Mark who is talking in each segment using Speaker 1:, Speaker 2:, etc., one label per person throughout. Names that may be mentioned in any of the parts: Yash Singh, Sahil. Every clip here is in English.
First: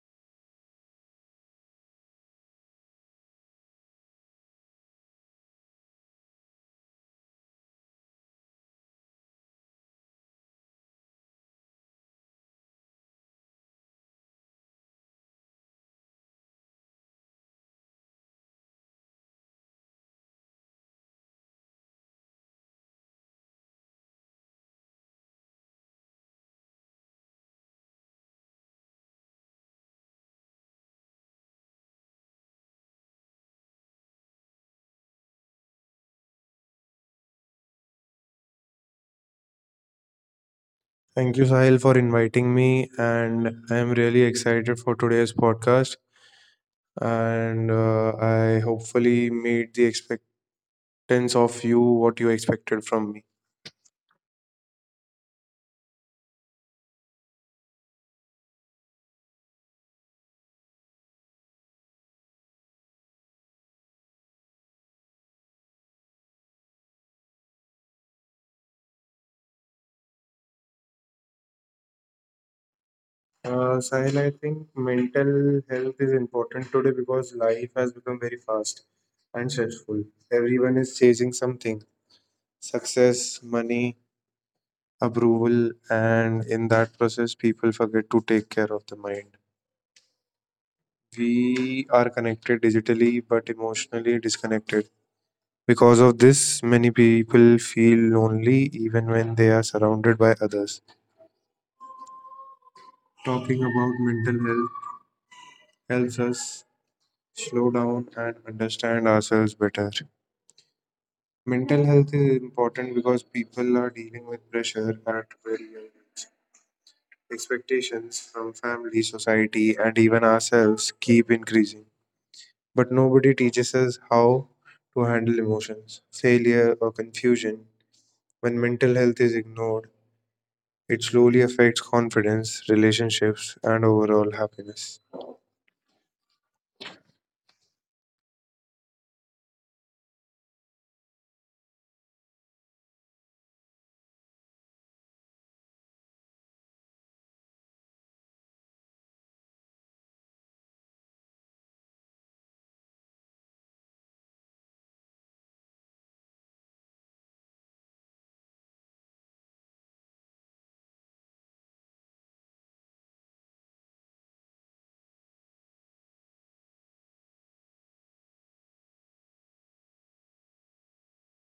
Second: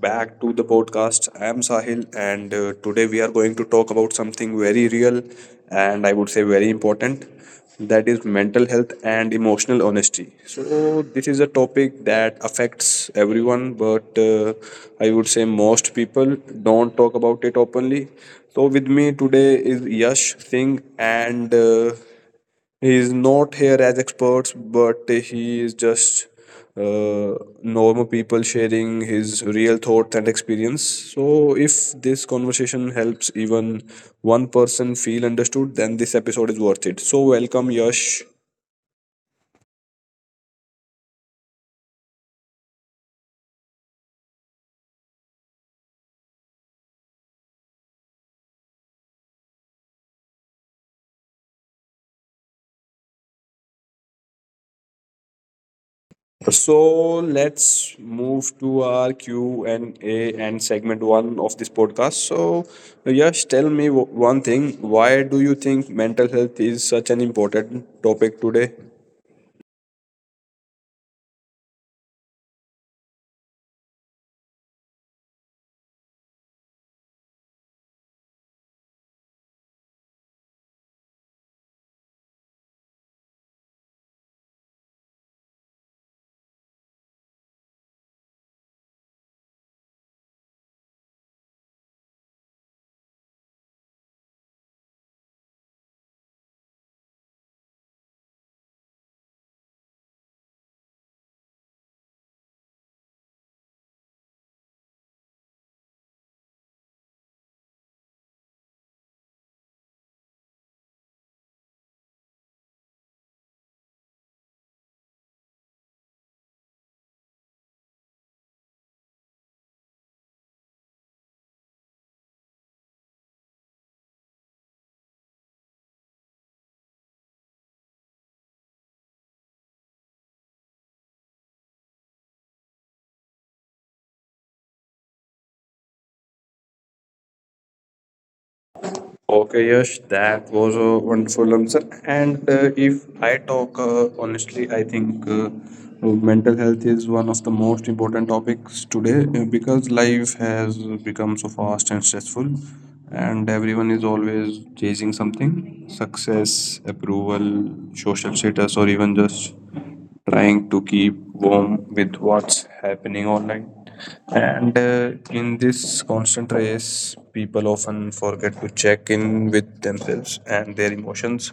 Speaker 1: back to the podcast. I am Sahil, and today we are going to talk about something very real and I would say very important that is mental health and emotional honesty. So, this is a topic that affects everyone, but I would say most people don't talk about it openly. So, with me today is Yash Singh, and he is not here as experts, but he is just uh, normal people sharing his real thoughts and experience. So, if this conversation helps even one person feel understood, then this episode is worth it. So, welcome, Yash.
Speaker 2: Thank you, Sahil, for inviting me, and I am really excited for today's podcast. And I hopefully meet the expectance of you, what you expected from me.
Speaker 1: So let's move to our Q and A and segment one of this podcast. So, Yash, tell me one thing. Why do you think mental health is such an important topic today?
Speaker 2: Sahil, I think mental health is important today because life has become very fast and stressful. Everyone is chasing something success, money, approval, and in that process, people forget to take care of the mind. We are connected digitally but emotionally disconnected. Because of this, many people feel lonely even when they are surrounded by others. Talking about mental health helps us slow down and understand ourselves better. Mental health is important because people are dealing with pressure at very young age. Expectations from family, society, and even ourselves keep increasing. But nobody teaches us how to handle emotions, failure, or confusion. When mental health is ignored, it slowly affects confidence, relationships, and overall happiness.
Speaker 1: Okay, Yash, that was a wonderful answer. And if I talk honestly, I think mental health is one of the most important topics today because life has become so fast and stressful, and everyone is always chasing something success, approval, social status, or even just trying to keep warm with what's happening online. And in this constant race, people often forget to check in with themselves and their emotions.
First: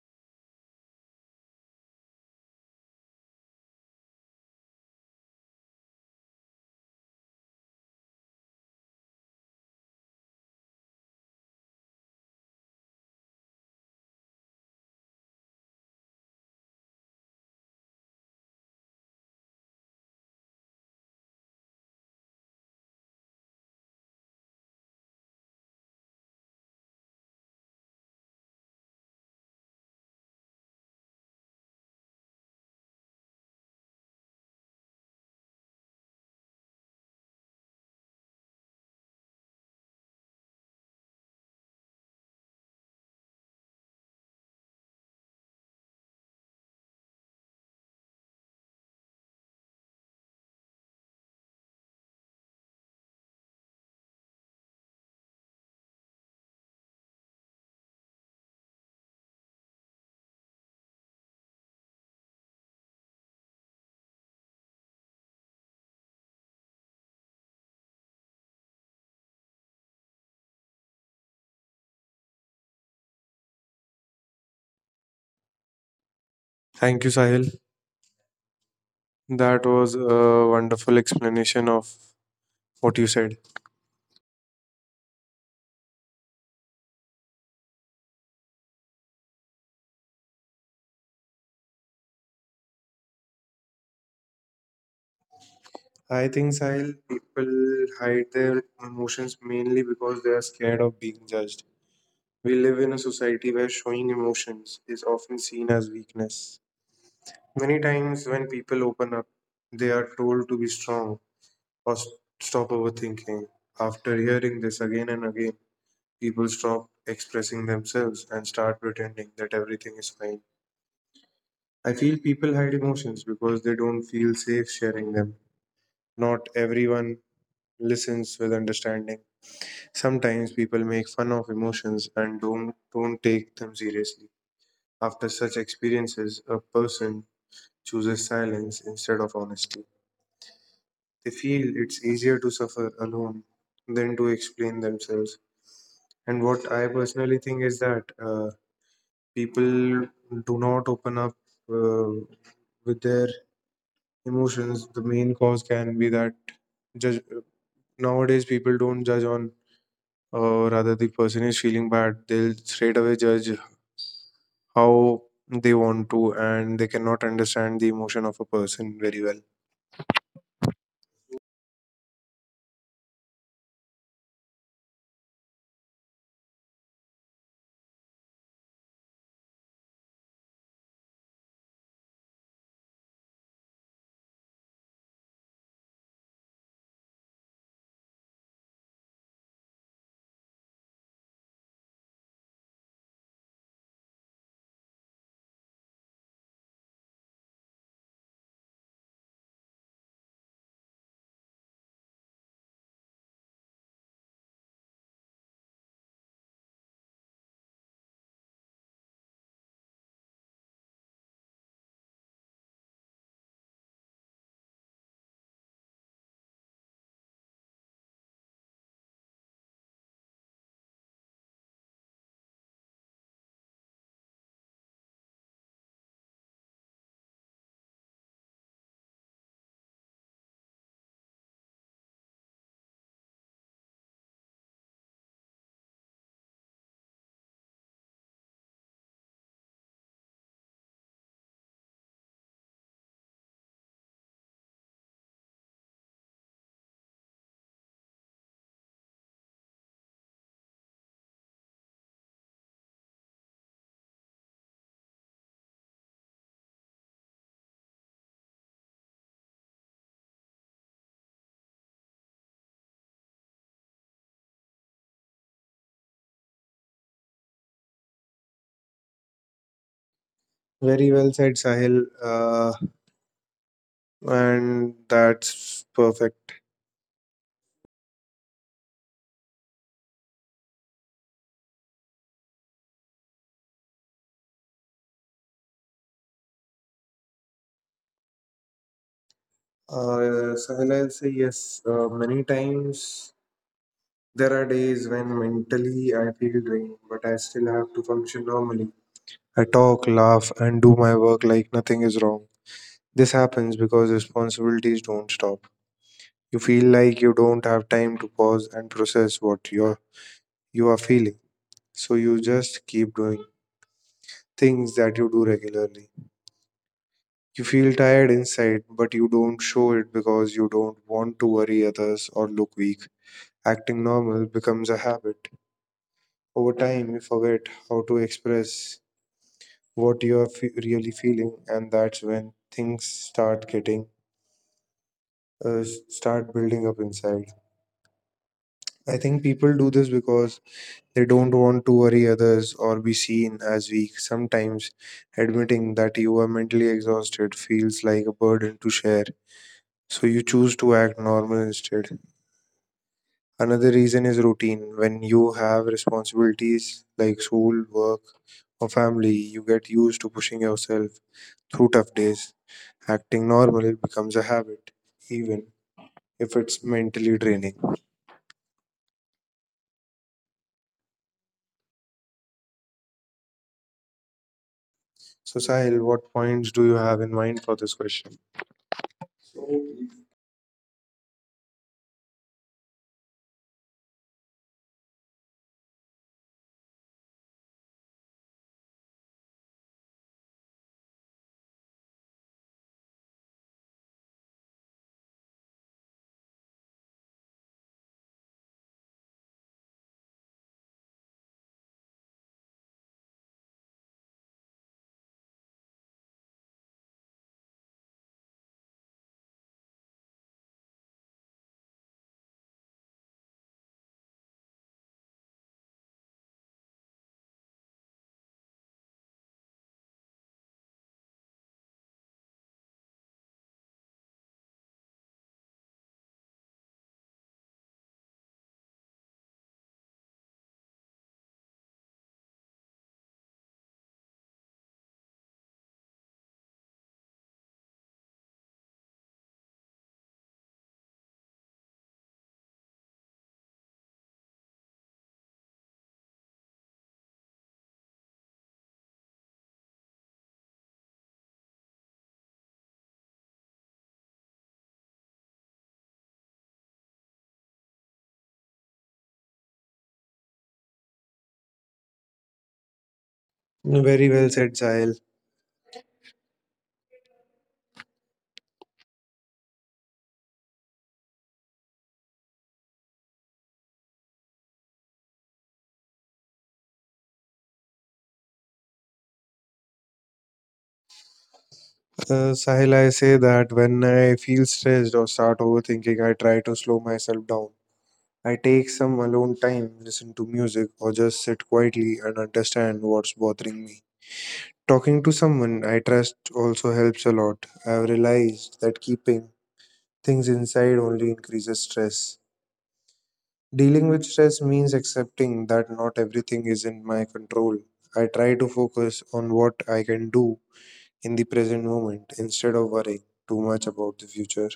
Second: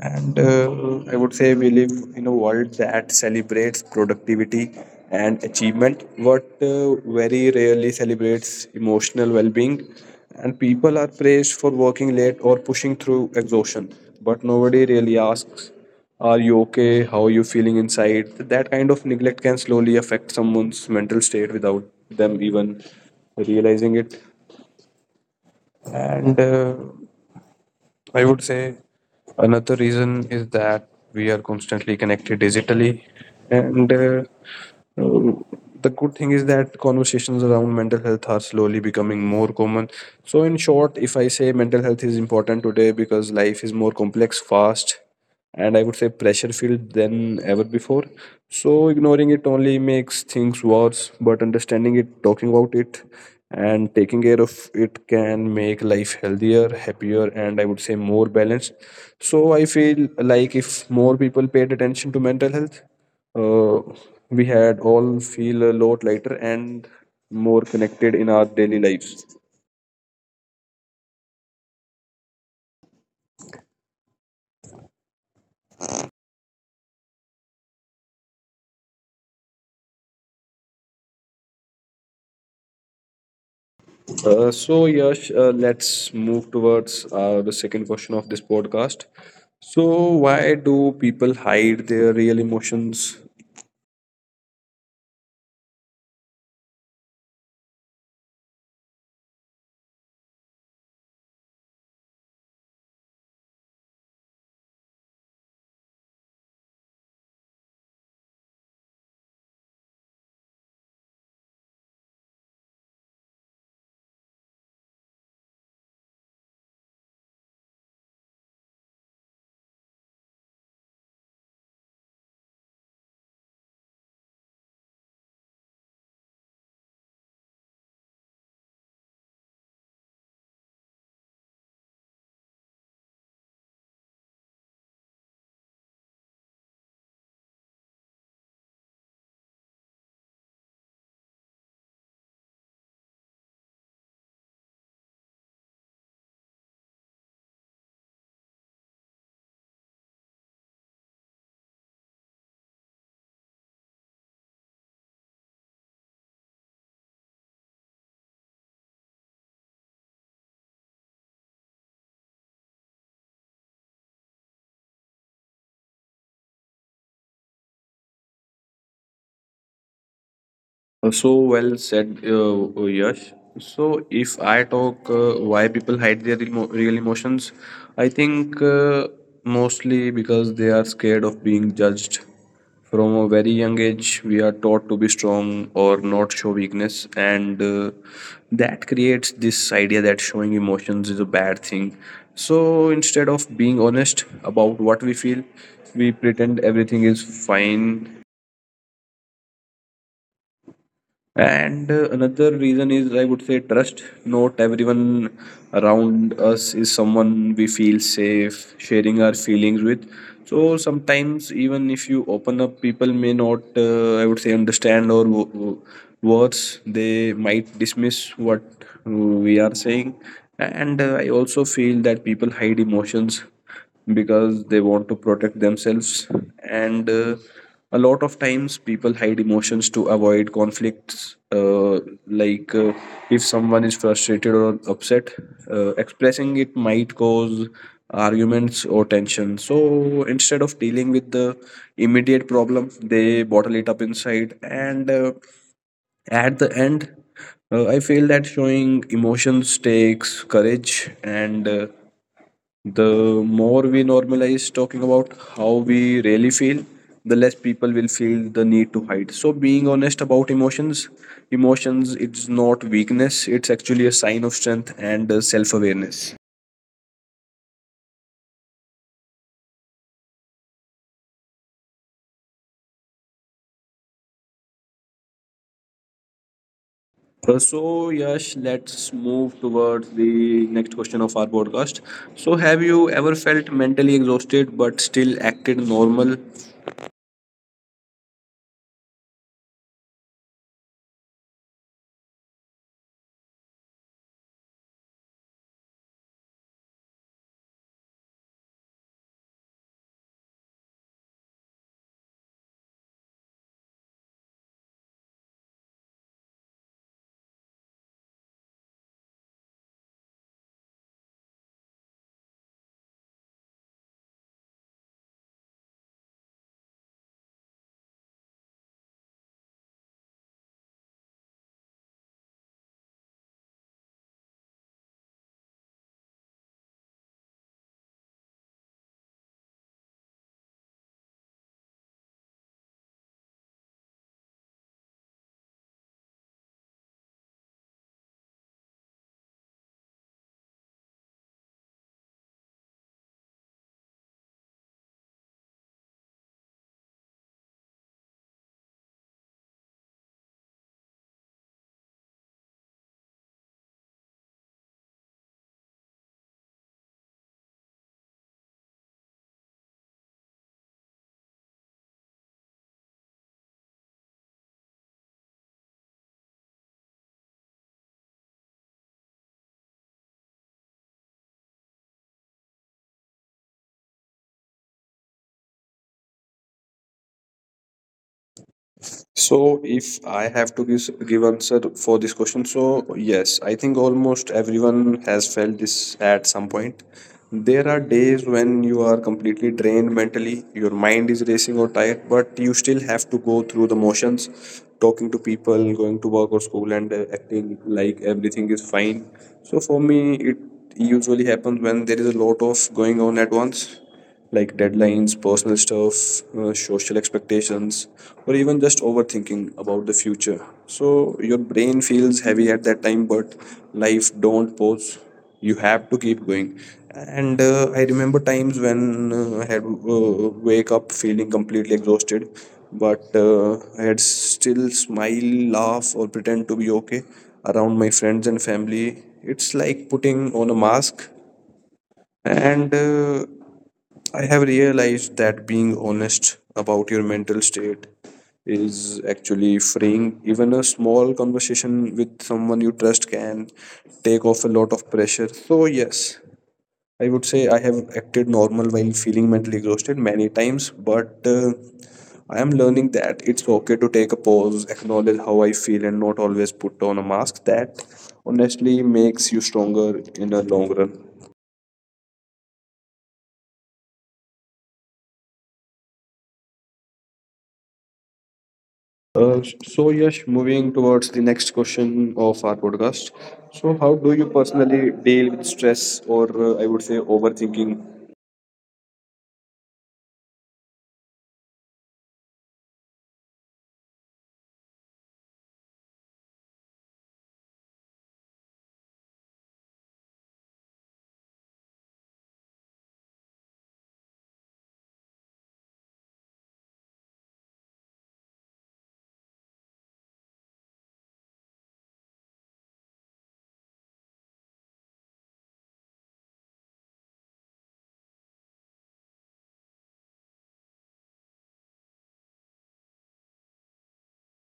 Speaker 1: And I would say we live in a world that celebrates productivity and achievement, but very rarely celebrates emotional well being. And people are praised for working late or pushing through exhaustion, but nobody really asks are you okay? How are you feeling inside? That kind of neglect can slowly affect someone's mental state without them even realizing it. And I would say another reason is that we are constantly connected digitally. And uh, the good thing is that conversations around mental health are slowly becoming more common. So, in short, if I say mental health is important today because life is more complex, fast, and I would say pressure filled than ever before. So, ignoring it only makes things worse, but understanding it, talking about it, and taking care of it can make life healthier, happier, and I would say more balanced. So, I feel like if more people paid attention to mental health, uh, we had all feel a lot lighter and more connected in our daily lives.
Speaker 2: Thank you, Sahil. That was a wonderful explanation of what you said.
Speaker 1: So, Yash, let's move towards the second question of this podcast. So, why do people hide their real emotions?
Speaker 2: I think, Sahil, people hide their emotions mainly because they are scared of being judged. We live in a society where showing emotions is often seen as weakness. Many times, when people open up, they are told to be strong or stop overthinking. After hearing this again and again, people stop expressing themselves and start pretending that everything is fine. I feel people hide emotions because they don't feel safe sharing them. Not everyone listens with understanding. Sometimes people make fun of emotions and don't take them seriously. After such experiences, a person chooses silence instead of honesty. They feel it's easier to suffer alone than to explain themselves. And what I personally think is that people do not open up, uh, with their emotions, the main cause can be that judge, nowadays people don't judge on, rather the person is feeling bad, they'll straight away judge how they want to, and they cannot understand the emotion of a person very well.
Speaker 1: So well said, Yash. So if I talk why people hide their real emotions, I think mostly because they are scared of being judged. From a very young age, we are taught to be strong or not show weakness, and that creates this idea that showing emotions is a bad thing. So instead of being honest about what we feel, we pretend everything is fine. And another reason is I would say trust. Not everyone around us is someone we feel safe sharing our feelings with. So sometimes, even if you open up, people may not, I would say, understand or worse, they might dismiss what we are saying. And I also feel that people hide emotions because they want to protect themselves and a lot of times people hide emotions to avoid conflicts like if someone is frustrated or upset expressing it might cause arguments or tension, so instead of dealing with the immediate problem they bottle it up inside. And at the end I feel that showing emotions takes courage, and the more we normalize talking about how we really feel, the less people will feel the need to hide. So being honest about emotions, it's not weakness, it's actually a sign of strength and self-awareness.
Speaker 2: Very well said, Sahil. uh, and that's perfect.
Speaker 1: So Yash, let's move towards the next question of our podcast. So have you ever felt mentally exhausted but still acted normal?
Speaker 2: uh, Sahil, I'll say yes, many times. There are days when mentally I feel drained, but I still have to function normally. I talk, laugh, and do my work like nothing is wrong. This happens because responsibilities don't stop. You feel like you don't have time to pause and process you are feeling, so you just keep doing things that you do regularly. You feel tired inside, but you don't show it because you don't want to worry others or look weak. Acting normal becomes a habit. Over time, you forget how to express what you are really feeling, and that's when things start getting, start building up inside. I think people do this because they don't want to worry others or be seen as weak. Sometimes admitting that you are mentally exhausted feels like a burden to share, so you choose to act normal instead. Another reason is routine. When you have responsibilities like school, work, or family, you get used to pushing yourself through tough days. Acting normal becomes a habit, even if it's mentally draining. So, Sahil, what points do you have in mind for this question?
Speaker 1: So, if I have to give answer for this question, so yes, I think almost everyone has felt this at some point. There are days when you are completely drained mentally, your mind is racing or tired, but you still have to go through the motions, talking to people, going to work or school, and acting like everything is fine. So for me, it usually happens when there is a lot of going on at once like deadlines, personal stuff, social expectations, or even just overthinking about the future. So your brain feels heavy at that time, but life don't pause. You have to keep going. And I remember times when I had wake up feeling completely exhausted, but I had still smile, laugh, or pretend to be okay around my friends and family. It's like putting on a mask, and I have realized that being honest about your mental state is actually freeing. Even a small conversation with someone you trust can take off a lot of pressure. So, yes, I would say I have acted normal while feeling mentally exhausted many times, but I am learning that it's okay to take a pause, acknowledge how I feel, and not always put on a mask. That honestly makes you stronger in the long run.
Speaker 2: Very well said, Sahil.
Speaker 1: So Yash, moving towards the next question of our podcast. So, how do you personally deal with stress, or I would say overthinking?
Speaker 2: Sahil, I say that when I feel stressed or start overthinking, I try to slow myself down. I take some alone time, listen to music, or just sit quietly and understand what's bothering me. Talking to someone I trust also helps a lot. I've realized that keeping things inside only increases stress. Dealing with stress means accepting that not everything is in my control. I try to focus on what I can do in the present moment instead of worrying too much about the future.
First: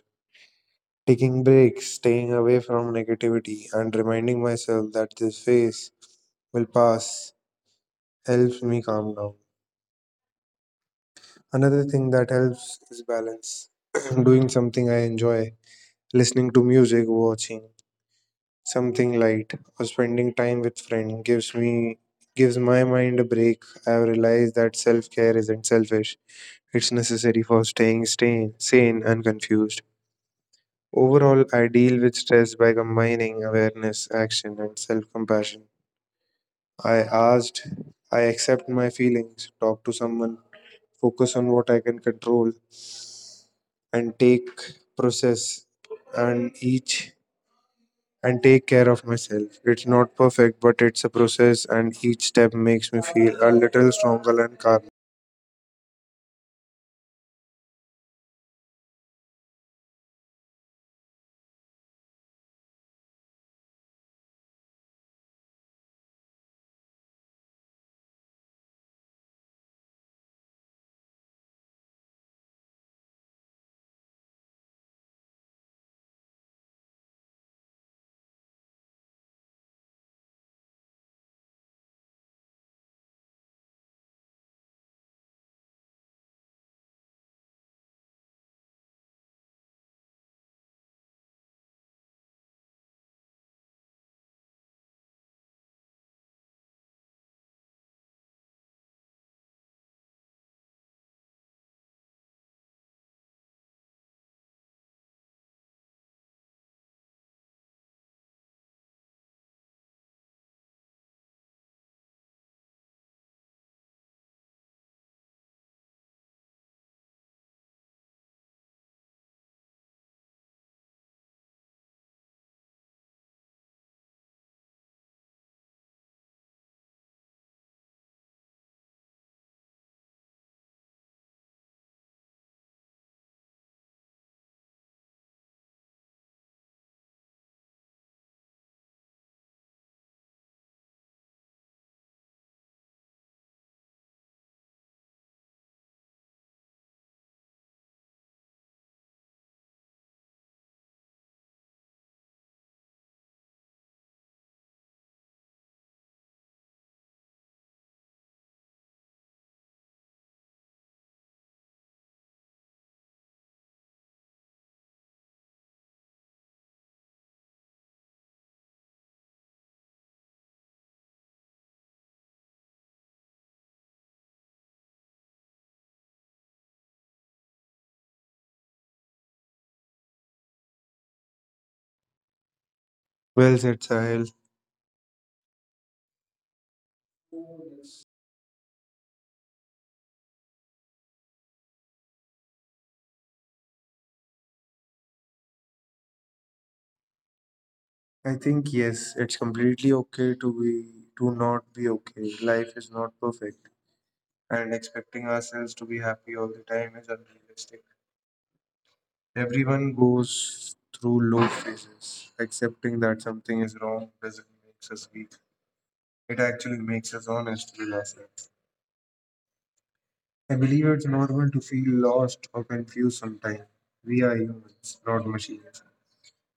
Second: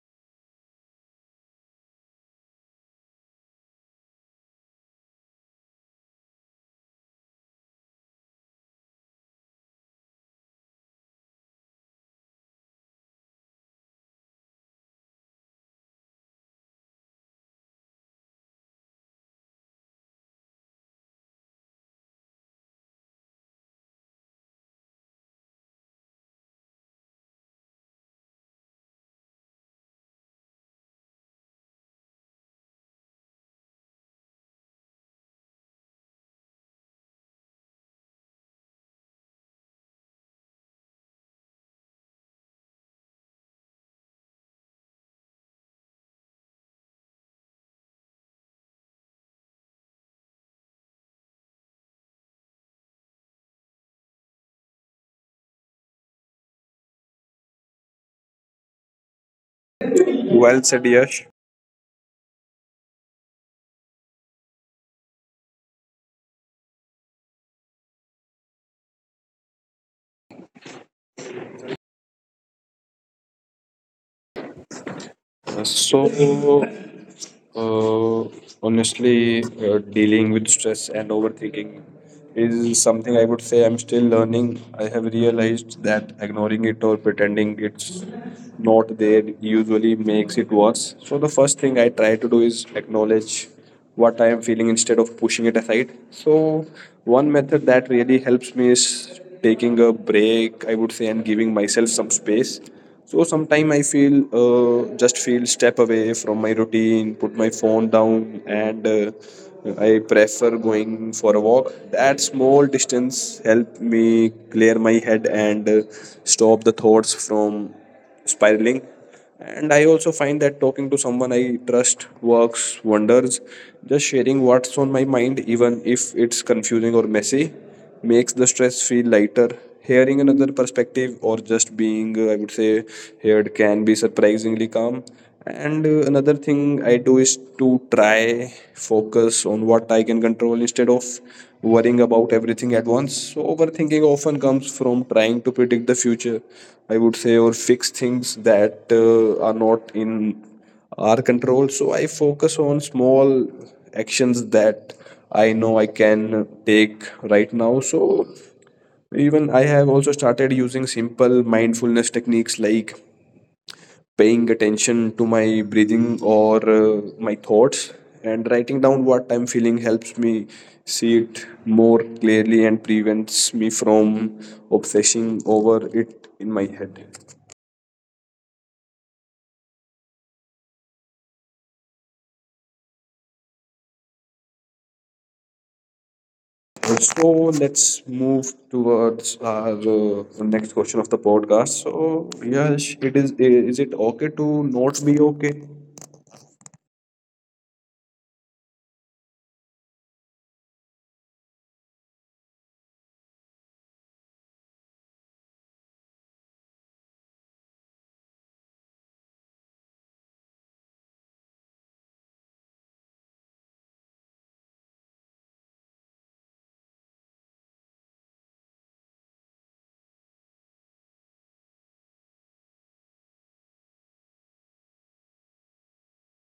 Speaker 2: Taking breaks, staying away from negativity, and reminding myself that this phase will pass helps me calm down. Another thing that helps is balance. Doing something I enjoy, listening to music, watching something light, or spending time with friend gives my mind a break. I've realized that self-care isn't selfish. It's necessary for staying sane, sane and confused. Overall, I deal with stress by combining awareness, action and self-compassion. I asked, I accept my feelings, talk to someone, focus on what I can control and take process and each and take care of myself. It's not perfect, but it's a process, and each step makes me feel a little stronger and calmer.
Speaker 1: Well said, Yash. So, uh, honestly, dealing with stress and overthinking is something I would say I'm still learning. I have realized that ignoring it or pretending it's not there usually makes it worse. So, the first thing I try to do is acknowledge what I am feeling instead of pushing it aside. So, one method that really helps me is taking a break, I would say, and giving myself some space. So, sometime I feel just feel step away from my routine, put my phone down, and I prefer going for a walk. That small distance help me clear my head and stop the thoughts from spiraling. And I also find that talking to someone I trust works wonders. Just sharing what's on my mind, even if it's confusing or messy, makes the stress feel lighter. Hearing another perspective or just being I would say heard can be surprisingly calm. And another thing I do is to try focus on what I can control instead of worrying about everything at once. So overthinking often comes from trying to predict the future, I would say, or fix things that are not in our control. So I focus on small actions that I know I can take right now. So even I have also started using simple mindfulness techniques like paying attention to my breathing or my thoughts, and writing down what I'm feeling helps me see it more clearly and prevents me from obsessing over it in my head.
Speaker 2: Well said, Sahil.
Speaker 1: So let's move towards our next question of the podcast. So, yes it is it okay to not be okay?
Speaker 2: I think yes, it's completely okay to be to not be okay. Life is not perfect, and expecting ourselves to be happy all the time is unrealistic. Everyone goes through low phases. Accepting that something is wrong doesn't make us weak. It actually makes us honest with ourselves. I believe it's normal to feel lost or confused sometimes. We are humans, not machines.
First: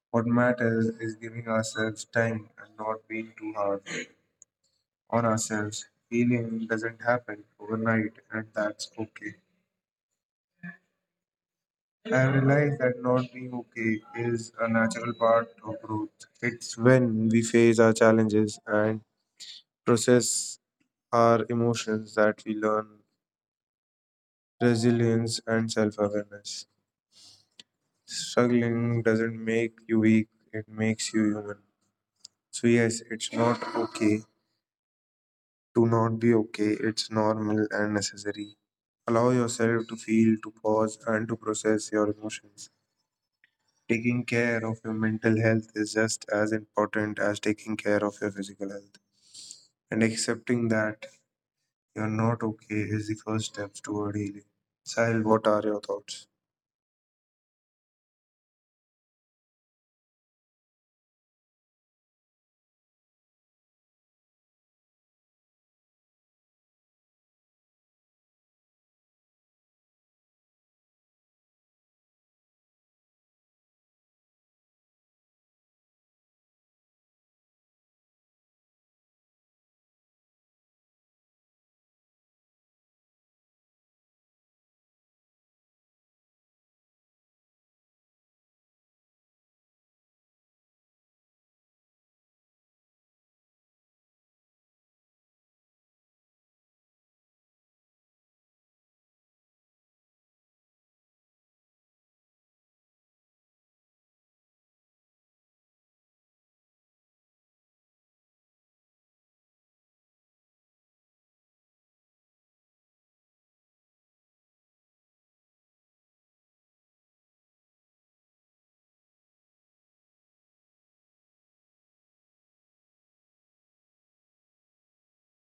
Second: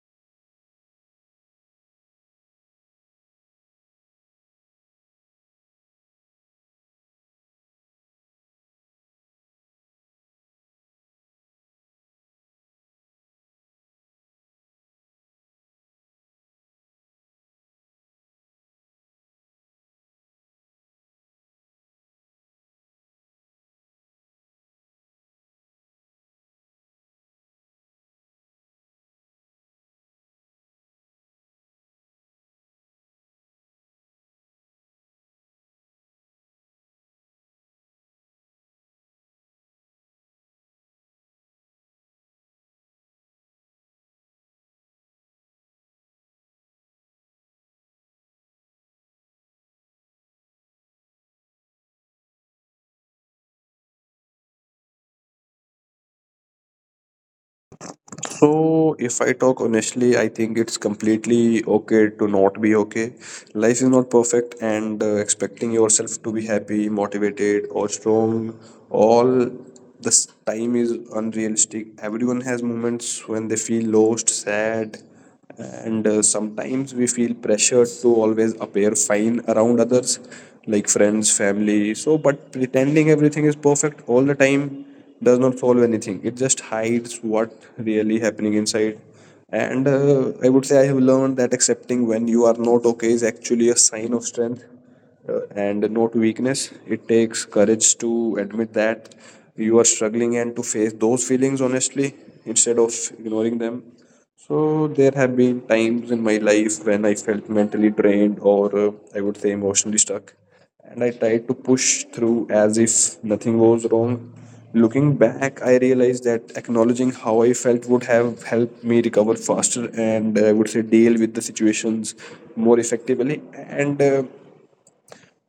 Speaker 2: What matters is giving ourselves time and not being too hard on ourselves. Healing doesn't happen overnight, and that's okay. I realize that not being okay is a natural part of growth. It's when we face our challenges and process our emotions that we learn resilience and self awareness. Struggling doesn't make you weak, it makes you human. So, yes, it's not okay to not be okay, it's normal and necessary. Allow yourself to feel, to pause, and to process your emotions. Taking care of your mental health is just as important as taking care of your physical health. And accepting that you're not okay is the first steps toward healing. Sahil, what are your thoughts?
Speaker 1: So, if I talk honestly, I think it's completely okay to not be okay. Life is not perfect, and expecting yourself to be happy, motivated, or strong all this time is unrealistic. Everyone has moments when they feel lost, sad, and sometimes we feel pressured to always appear fine around others like friends family. So but pretending everything is perfect all the time does not solve anything, it just hides what really happening inside. And I would say I have learned that accepting when you are not okay is actually a sign of strength and not weakness. It takes courage to admit that you are struggling and to face those feelings honestly instead of ignoring them. So there have been times in my life when I felt mentally drained or I would say emotionally stuck, and I tried to push through as if nothing was wrong. Looking back, I realized that acknowledging how I felt would have helped me recover faster and I would say deal with the situations more effectively. And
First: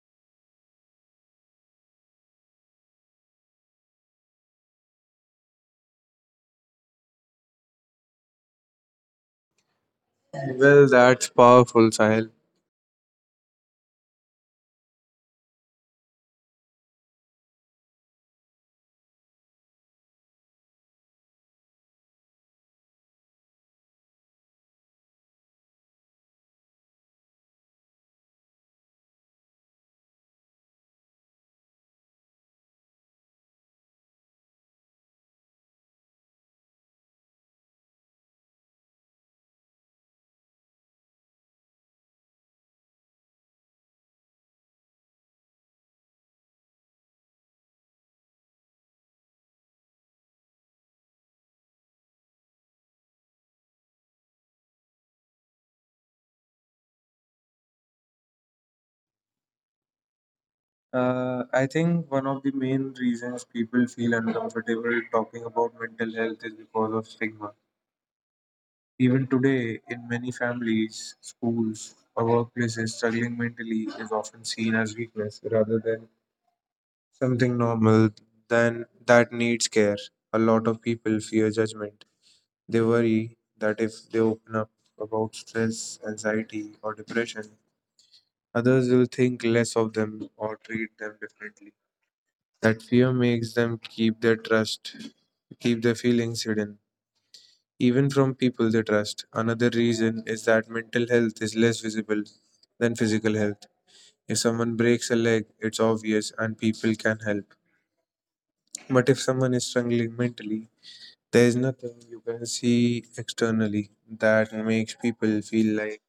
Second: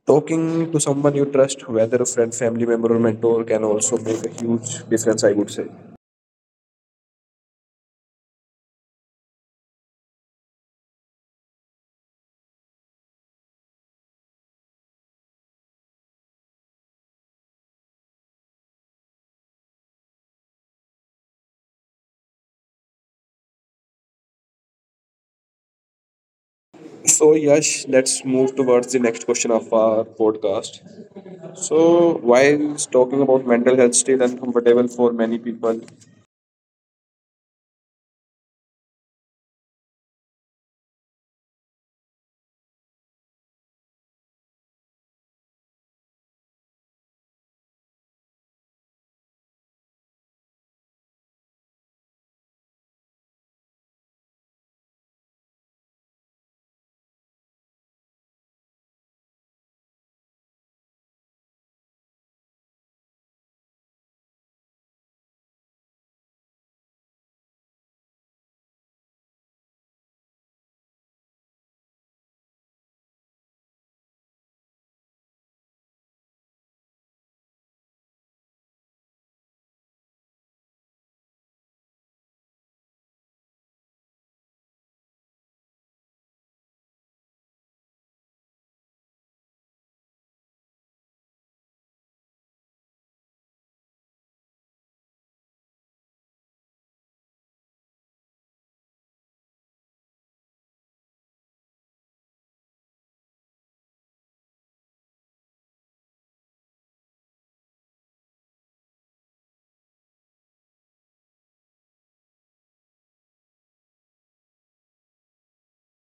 Speaker 1: talking to someone you trust, whether a friend, family member, or mentor, can also make a huge difference, I would say.
Speaker 2: Well, that's powerful, Sahil.
Speaker 1: So, Yash, let's move towards the next question of our podcast. So, while talking about mental health, still uncomfortable for many people.
Speaker 2: I think one of the main reasons people feel uncomfortable talking about mental health is because of stigma. Even today, in many families, schools, or workplaces, struggling mentally is often seen as weakness rather than something normal than that needs care. A lot of people fear judgment. They worry that if they open up about stress, anxiety, or depression, others will think less of them or treat them differently. That fear makes them keep their trust, keep their feelings hidden, even from people they trust. Another reason is that mental health is less visible than physical health. If someone breaks a leg, it's obvious and people can help. But if someone is struggling mentally, there is nothing you can see externally that makes people feel like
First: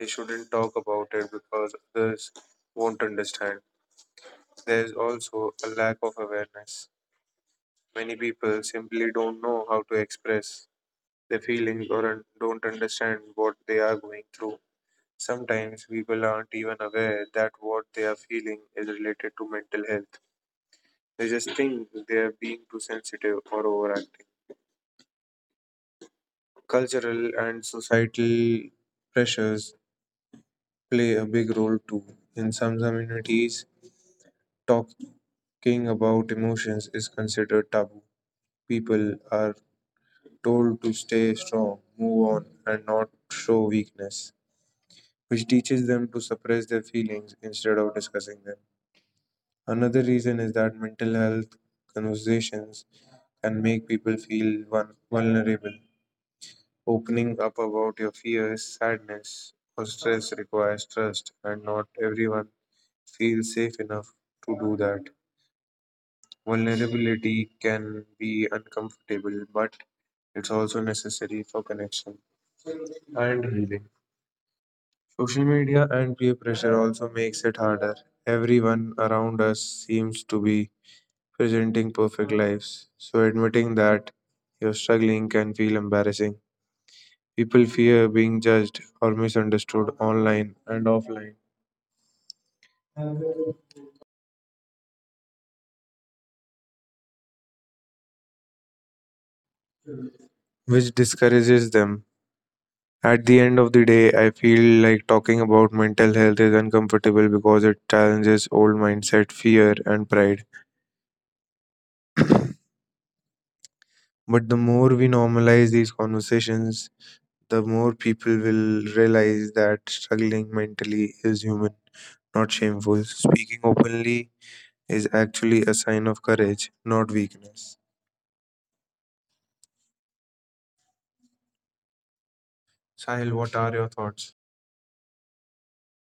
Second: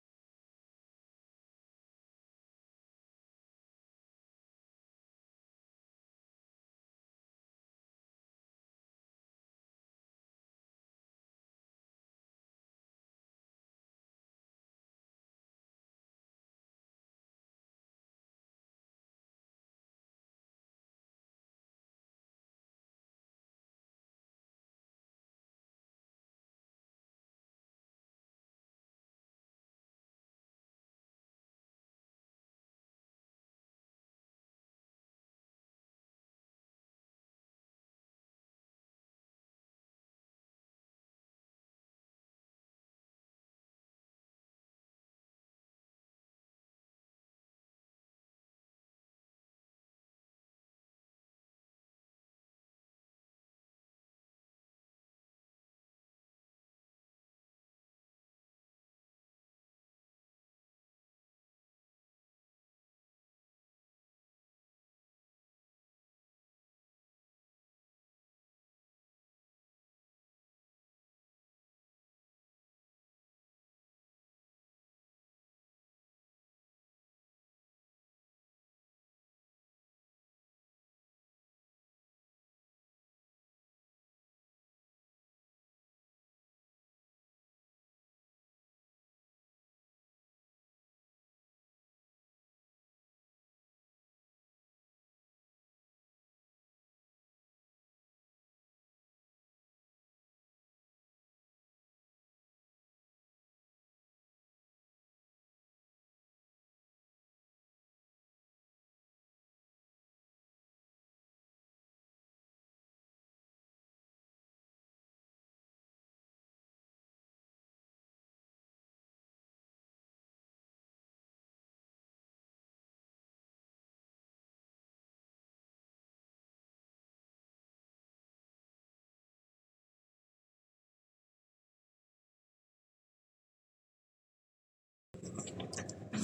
Speaker 2: they shouldn't talk about it because others won't understand. There is also a lack of awareness. Many people simply don't know how to express their feelings or don't understand what they are going through. Sometimes people aren't even aware that what they are feeling is related to mental health. They just think they are being too sensitive or overacting. Cultural and societal pressures play a big role too. In some communities, talking about emotions is considered taboo. People are told to stay strong, move on, and not show weakness, which teaches them to suppress their feelings instead of discussing them. Another reason is that mental health conversations can make people feel vulnerable. Opening up about your fears, sadness, or stress requires trust, and not everyone feels safe enough to do that. Vulnerability can be uncomfortable, but it's also necessary for connection and healing. Social media and peer pressure also makes it harder. Everyone around us seems to be presenting perfect lives, so admitting that you're struggling can feel embarrassing. People fear being judged or misunderstood online and offline, which discourages them. At the end of the day, I feel like talking about mental health is uncomfortable because it challenges old mindset, fear, and pride. But the more we normalize these conversations, the more people will realize that struggling mentally is human, not shameful. Speaking openly is actually a sign of courage, not weakness. Sahil, what are your thoughts?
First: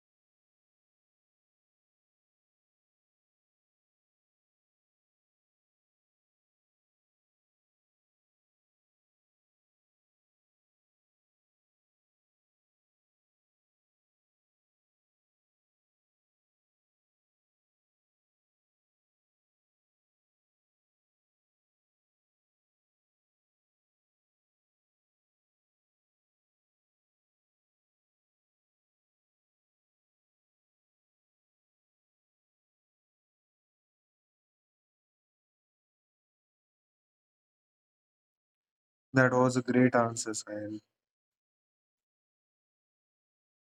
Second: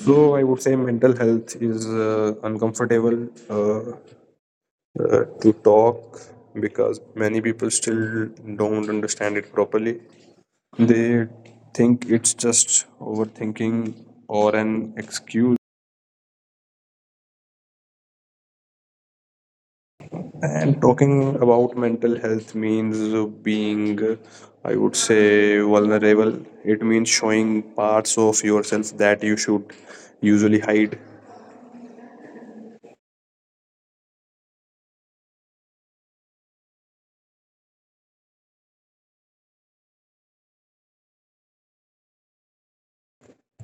Speaker 1: So, I would say mental health is uncomfortable to talk because many people still don't understand it properly. They think it's just overthinking or an excuse. And talking about mental health means being, I would say, vulnerable. It means showing parts of yourself that you should usually hide.
Speaker 2: That was a great answer, Sahil.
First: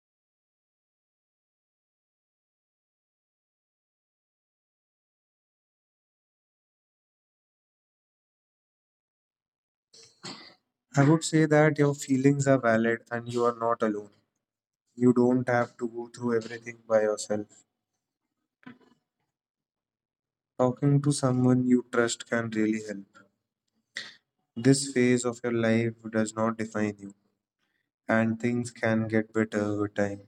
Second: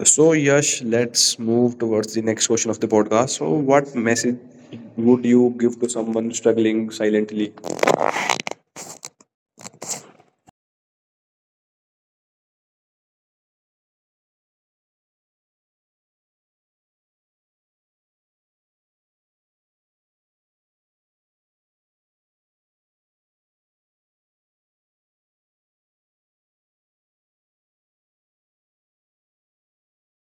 Speaker 1: So, Yash, let's move towards the next question of the podcast. So, what message would you give to someone struggling silently?
Speaker 2: I would say that your feelings are valid and you are not alone. You don't have to go through everything by yourself. Talking to someone you trust can really help. This phase of your life does not define you, and things can get better over time.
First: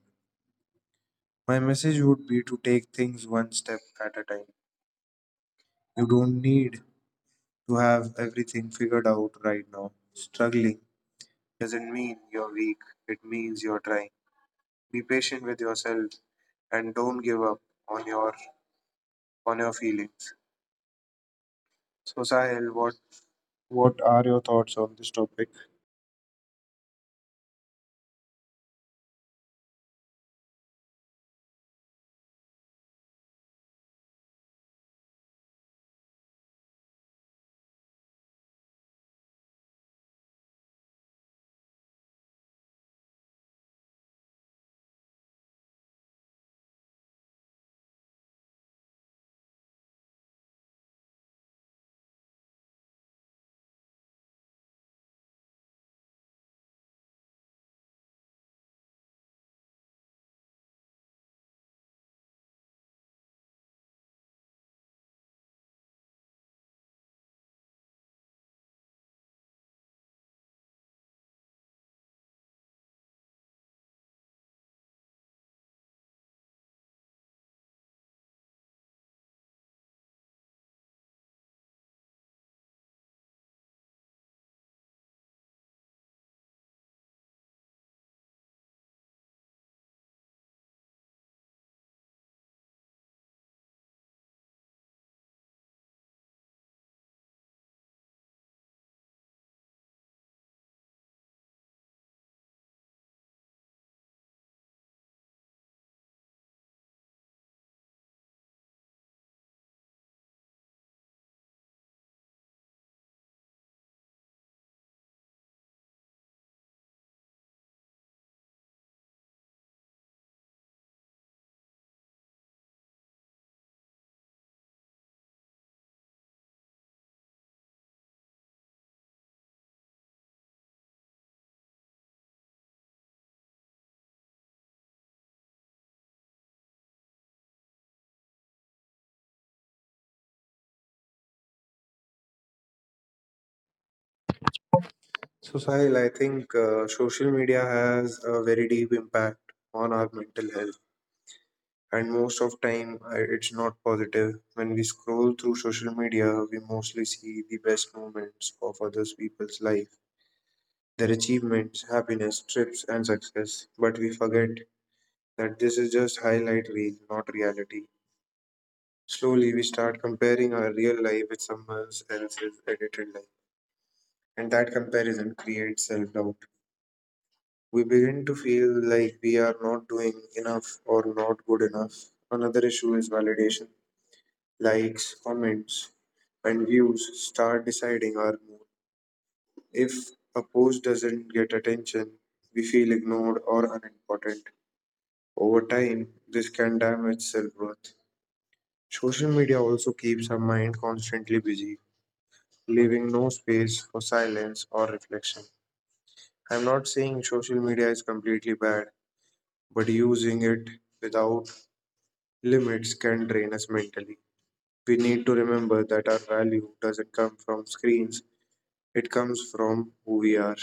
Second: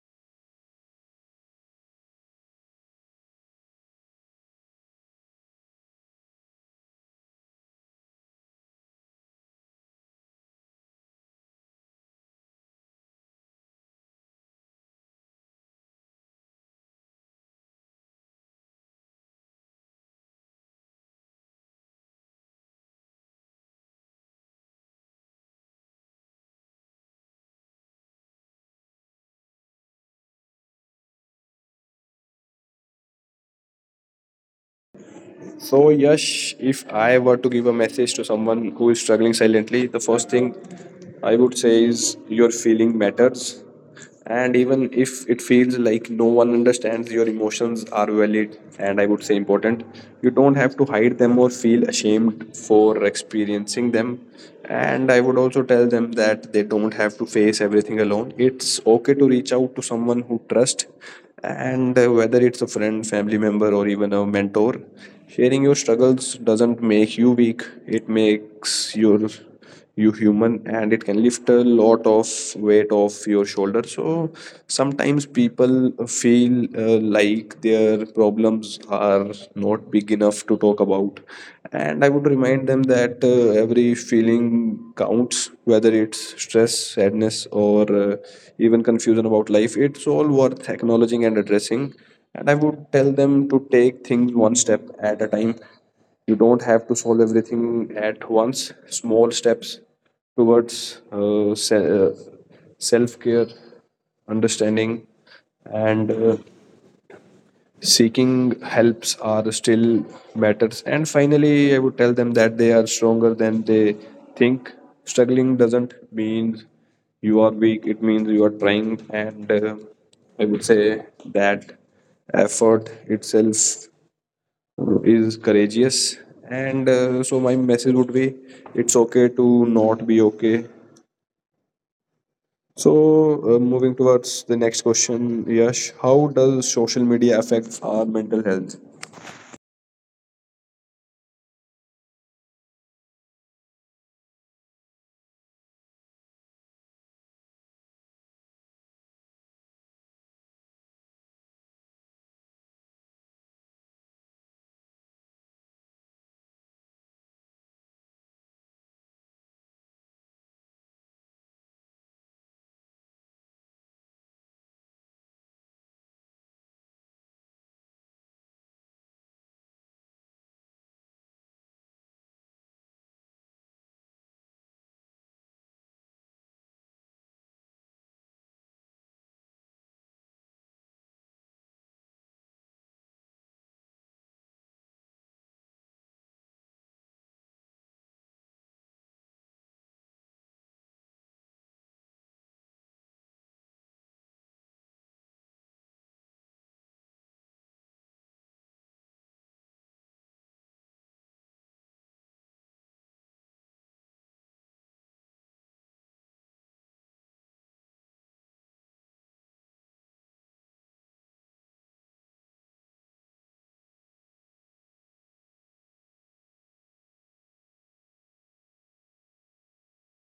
Speaker 2: My message would be to take things one step at a time. You don't need to have everything figured out right now. Struggling doesn't mean you're weak, it means you're trying. Be patient with yourself and don't give up on your on your feelings. So Sahil, what are your thoughts on this topic?
Speaker 1: So, Yash, if I were to give a message to someone who is struggling silently, the first thing I would say is your feeling matters. And even if it feels like no one understands, your emotions are valid and I would say important. You don't have to hide them or feel ashamed for experiencing them. And I would also tell them that they don't have to face everything alone. It's okay to reach out to someone who trusts, and whether it's a friend, family member, or even a mentor. Sharing your struggles doesn't make you weak, it makes you human, and it can lift a lot of weight off your shoulder. So sometimes people feel like their problems are not big enough to talk about. And I would remind them that every feeling counts, whether it's stress, sadness, or even confusion about life. It's all worth acknowledging and addressing, and I would tell them to take things one step at a time. You don't have to solve everything at once. Small steps towards uh, se- uh, self-care, understanding, and seeking helps are still matters. And finally, I would tell them that they are stronger than they think. Struggling doesn't mean you are weak, it means you are trying, and I would say that effort itself is courageous. And uh, so my message would be it's okay to not be okay. So moving towards the next question, Yash, how does social media affect our mental health?
Speaker 2: So Sahil, I think social media has a very deep impact on our mental health, and most of time it's not positive. When we scroll through social media, we mostly see the best moments of others people's life, their achievements, happiness, trips and success, but we forget that this is just highlight reel, not reality. Slowly we start comparing our real life with someone else's edited life, and that comparison creates self-doubt. We begin to feel like we are not doing enough or not good enough. Another issue is validation. Likes, comments, and views start deciding our mood. If a post doesn't get attention, we feel ignored or unimportant. Over time, this can damage self worth. Social media also keeps our mind constantly busy, leaving no space for silence or reflection. I'm not saying social media is completely bad, but using it without limits can drain us mentally. We need to remember that our value doesn't come from screens, it comes from who we are.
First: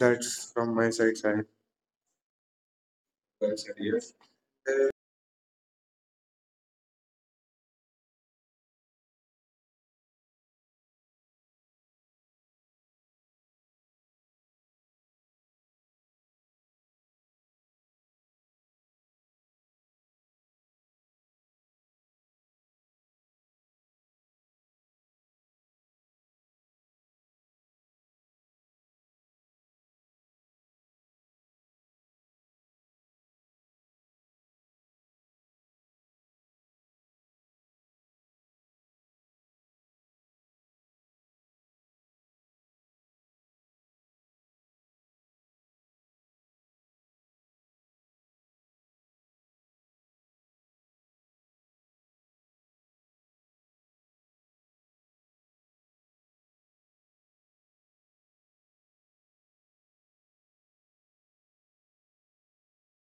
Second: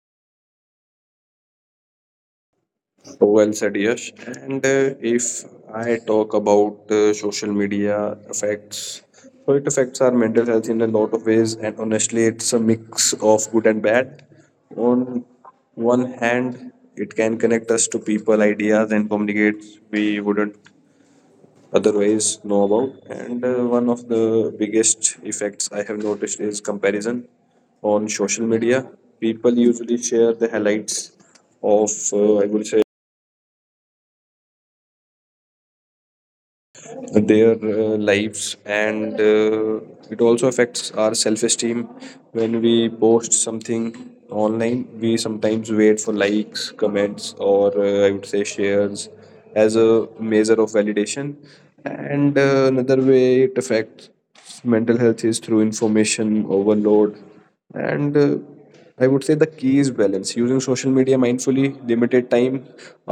Speaker 2: That's from my side, Sahil.
Speaker 1: So well
Speaker 2: Well said,
Speaker 1: said, Yash.
Speaker 2: yes.
Speaker 1: And if I talk about social media effects, so it affects our mental health in a lot of ways, and honestly, it's a mix of good and bad. On one hand, it can connect us to people, ideas, and communicate we wouldn't otherwise know about. And one of the biggest effects I have noticed is comparison on social media. People usually share the highlights of, I would say, their lives, and it also affects our self-esteem. When we post something online, we sometimes wait for likes, comments, or I would say shares as a measure of validation. And another way it affects mental health is through information overload. And uh, i would say the key is balance. Using social media mindfully, limited time,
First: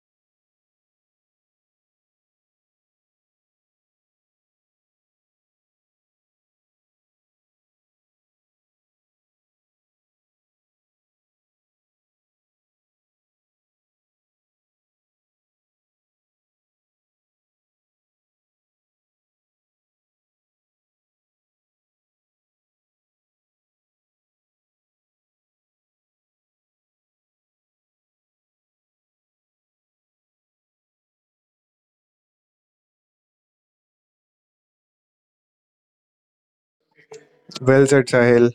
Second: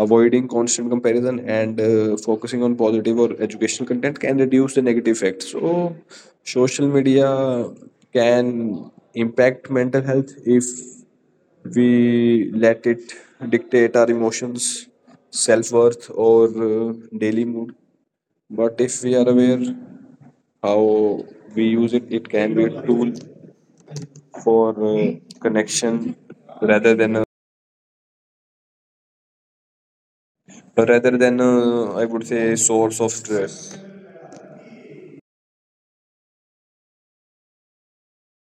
Speaker 1: avoiding constant comparison, and focusing on positive or educational content can reduce the negative effects. So social media can impact mental health if we let it dictate our emotions, self-worth, or uh, daily mood. But if we are aware how we use it, it can be a tool for connection, rather than a, rather than a, I would say, source of stress.
Speaker 2: Well said, Sahil.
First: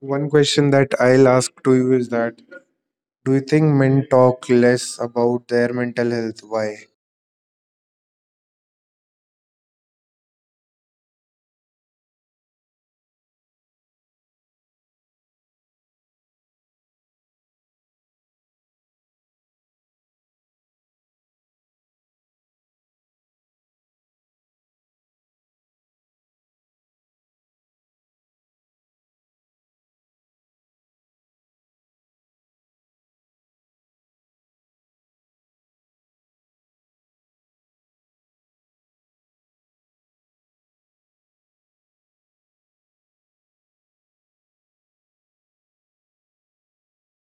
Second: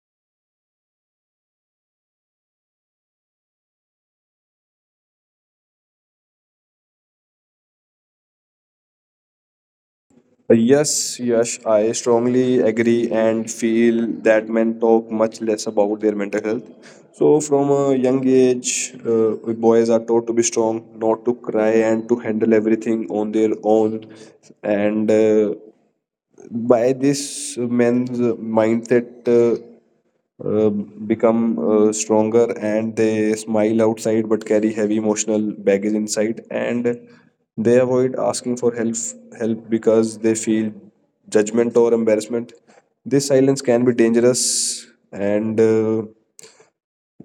Speaker 2: One question that I'll ask to you is that, do you think men talk less about their mental health? Why?
Speaker 1: Yes, yes, I strongly agree and feel that men talk much less about their mental health. So from a young age, boys are taught to be strong, not to cry, and to handle everything on their own. And by this, men's mindset uh, become stronger, and they smile outside but carry heavy emotional baggage inside, and they avoid asking for help help because they feel judgment or embarrassment. This silence can be dangerous. And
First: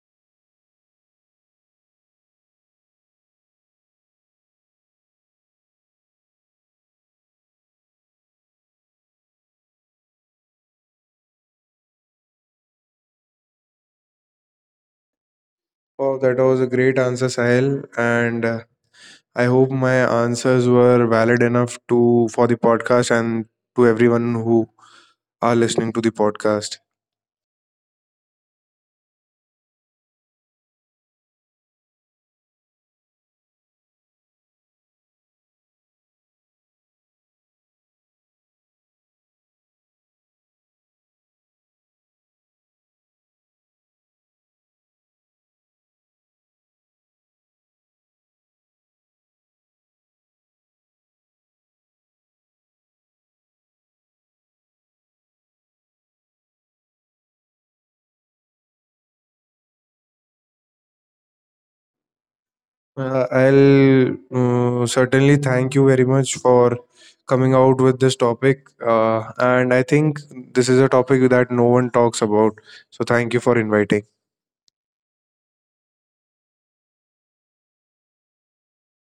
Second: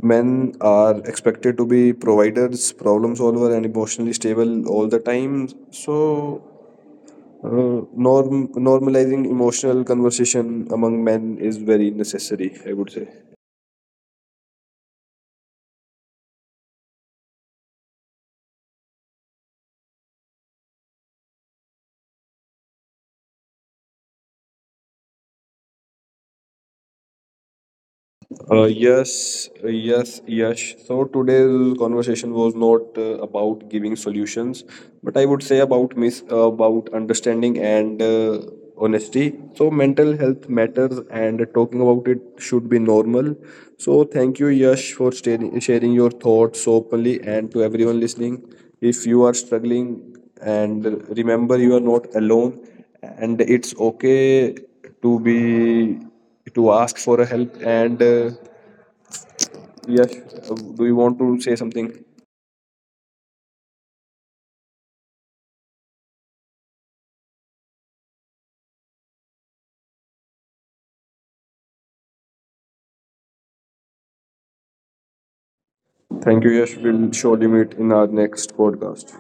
Speaker 1: men are expected to be providers, problem solver, and emotionally stable all the time. So uh, normalizing emotional conversation among men is very necessary, I would say.
Speaker 2: Oh, that was a great answer, Sahil. And I hope my answers were valid enough to for the podcast and to everyone who are listening to the podcast.
Speaker 1: Yes. So today's conversation was not about giving solutions, but I would say about mis about understanding and honesty. So mental health matters, and talking about it should be normal. So thank you, Yash, for sharing your thoughts so openly, and to everyone listening. If you are struggling, and remember, you are not alone, and it's okay to be to ask for a help. And Yash, do you want to say something?
Speaker 2: I'll certainly thank you very much for coming out with this topic. And I think this is a topic that no one talks about. So thank you for inviting.
Speaker 1: Thank you, Yash. We'll surely meet in our next podcast.